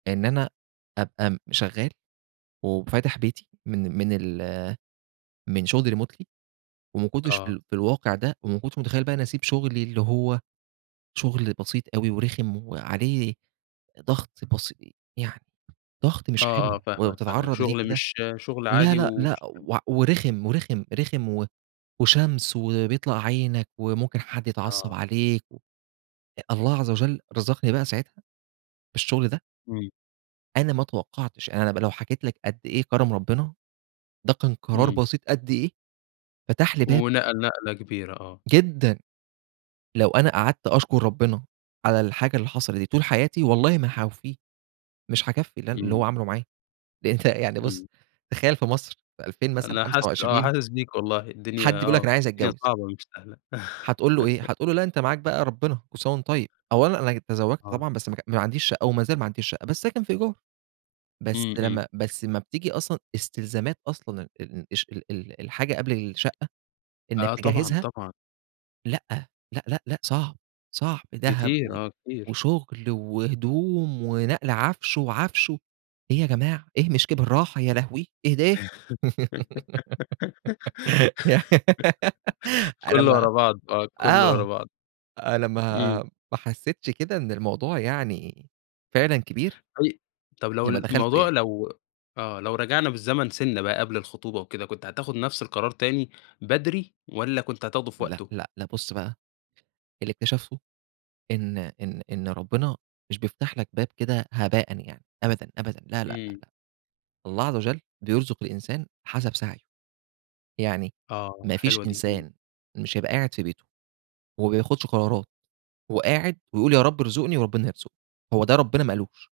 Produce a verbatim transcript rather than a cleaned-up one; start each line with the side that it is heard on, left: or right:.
right: إن أنا أبقى م شغال وفاتح بيتي من من ال من شغل remotely وما كنتش في
left: آه.
right: ال في الواقع ده، وما كنتش متخيل بقى إني أسيب شغلي اللي هو شغل بسيط أوي، ورخم وعليه ضغط بسي يعني ضغط مش
left: آه،
right: حلو،
left: آه
right: ولمّا
left: فاهمك، فاهمك
right: بتتعرض ليه
left: شغل
right: كده
left: مش شغل
right: لا،
left: عادي
right: لأ، لأ،
left: ومش حلو.
right: وع ورخم، ورخم، رخم و وشمس وبيطلع عينك، وممكن حد يتعصب
left: آه.
right: عليك و الله عز وجل رزقني بقى ساعتها بالشغل ده.
left: امم.
right: أنا ما اتوقعتش، أنا لم لو حكيت لَك قد إيه كرم ربنا، ده كان قرار
left: امم.
right: بسيط قد إيه، فتح لي باب.
left: ونقل نقلة كبيرة آه.
right: جدًا، لو أنا قعدت أشكر ربنا على الحاجة اللي حصلت دي طول حياتي، والله ما هاوفيه. مش هاكفي اللي أنا اللي
left: امم.
right: هو عمله معايا. ده أنتَ يعني بُص
left: امم.
right: تخيَّل في مصر، في ألفين مثلًا
left: أنا
right: خمسة
left: حاسس آه
right: وعشرين
left: حاسس بيك والله الدنيا
right: حد بيقول لك أنا
left: آه
right: عايز
left: الدنيا
right: أتجوز.
left: صعبة مش سهلة
right: هتقول له إيه؟ هتقول له لأ، أنتَ معاك بقى ربنا كل سنة وأنتَ طيب. أولًا أنا ج تزوَّجت
left: آه.
right: طبعًا بس ماك ما عنديش شقة، ومازال ما عنديش شقة. بس ساكن في إيجار. بس
left: امم، امم.
right: لمّا بس أمّا بتيجي أصلًا إستلزامات أصلًا ال الش ال الحاجة قبل الشقة، إنك
left: آه طبعًا،
right: تجهزها.
left: طبعًا.
right: لأ، لأ، لأ، لأ، صعب، صعب. دهب،
left: كتير،
right: و
left: آه كتير.
right: وشغل، وهدوم ونقل عفش، وعفش و إيه يا جماعة! إيه مش ك براحة يا لهوي إيه ده؟! يعني أنا
left: كله
right: ما
left: ورا بعض آه، كله ورا
right: آه
left: بعض.
right: أنا ما
left: امم.
right: ما حسيتش كده إن الموضوع يعني فعلًا كبير.
left: طي طب لو
right: غير لمّا دخلته
left: الموضوع
right: يعني.
left: لو آه لو رجعنا بالزمن سِنَّة بقى قبل الخطوبة وكده، كنت هتاخد نفس القرار تاني بدري والّا كنت هتاخده في
right: لأ،
left: وقته؟
right: لأ، لأ، بُص بقى اللي اكتشفته إن إن إن ربنا مش بيفتح لَك باب كده هباءً يعني أبدًا، أبدًا لا، لأ،
left: امم.
right: لأ. الله عز وجل بيرزق الإنسان حسب سعيه. يعني
left: آه
right: ما فيش
left: حلوة دي. امم.
right: إنسان مش هيبقى قاعد في بيته، وما بياخدش قرارات، وقاعد ويقول يا رب ارزقني، وربنا هيرزقه. هو ده ربنا ما قالوش.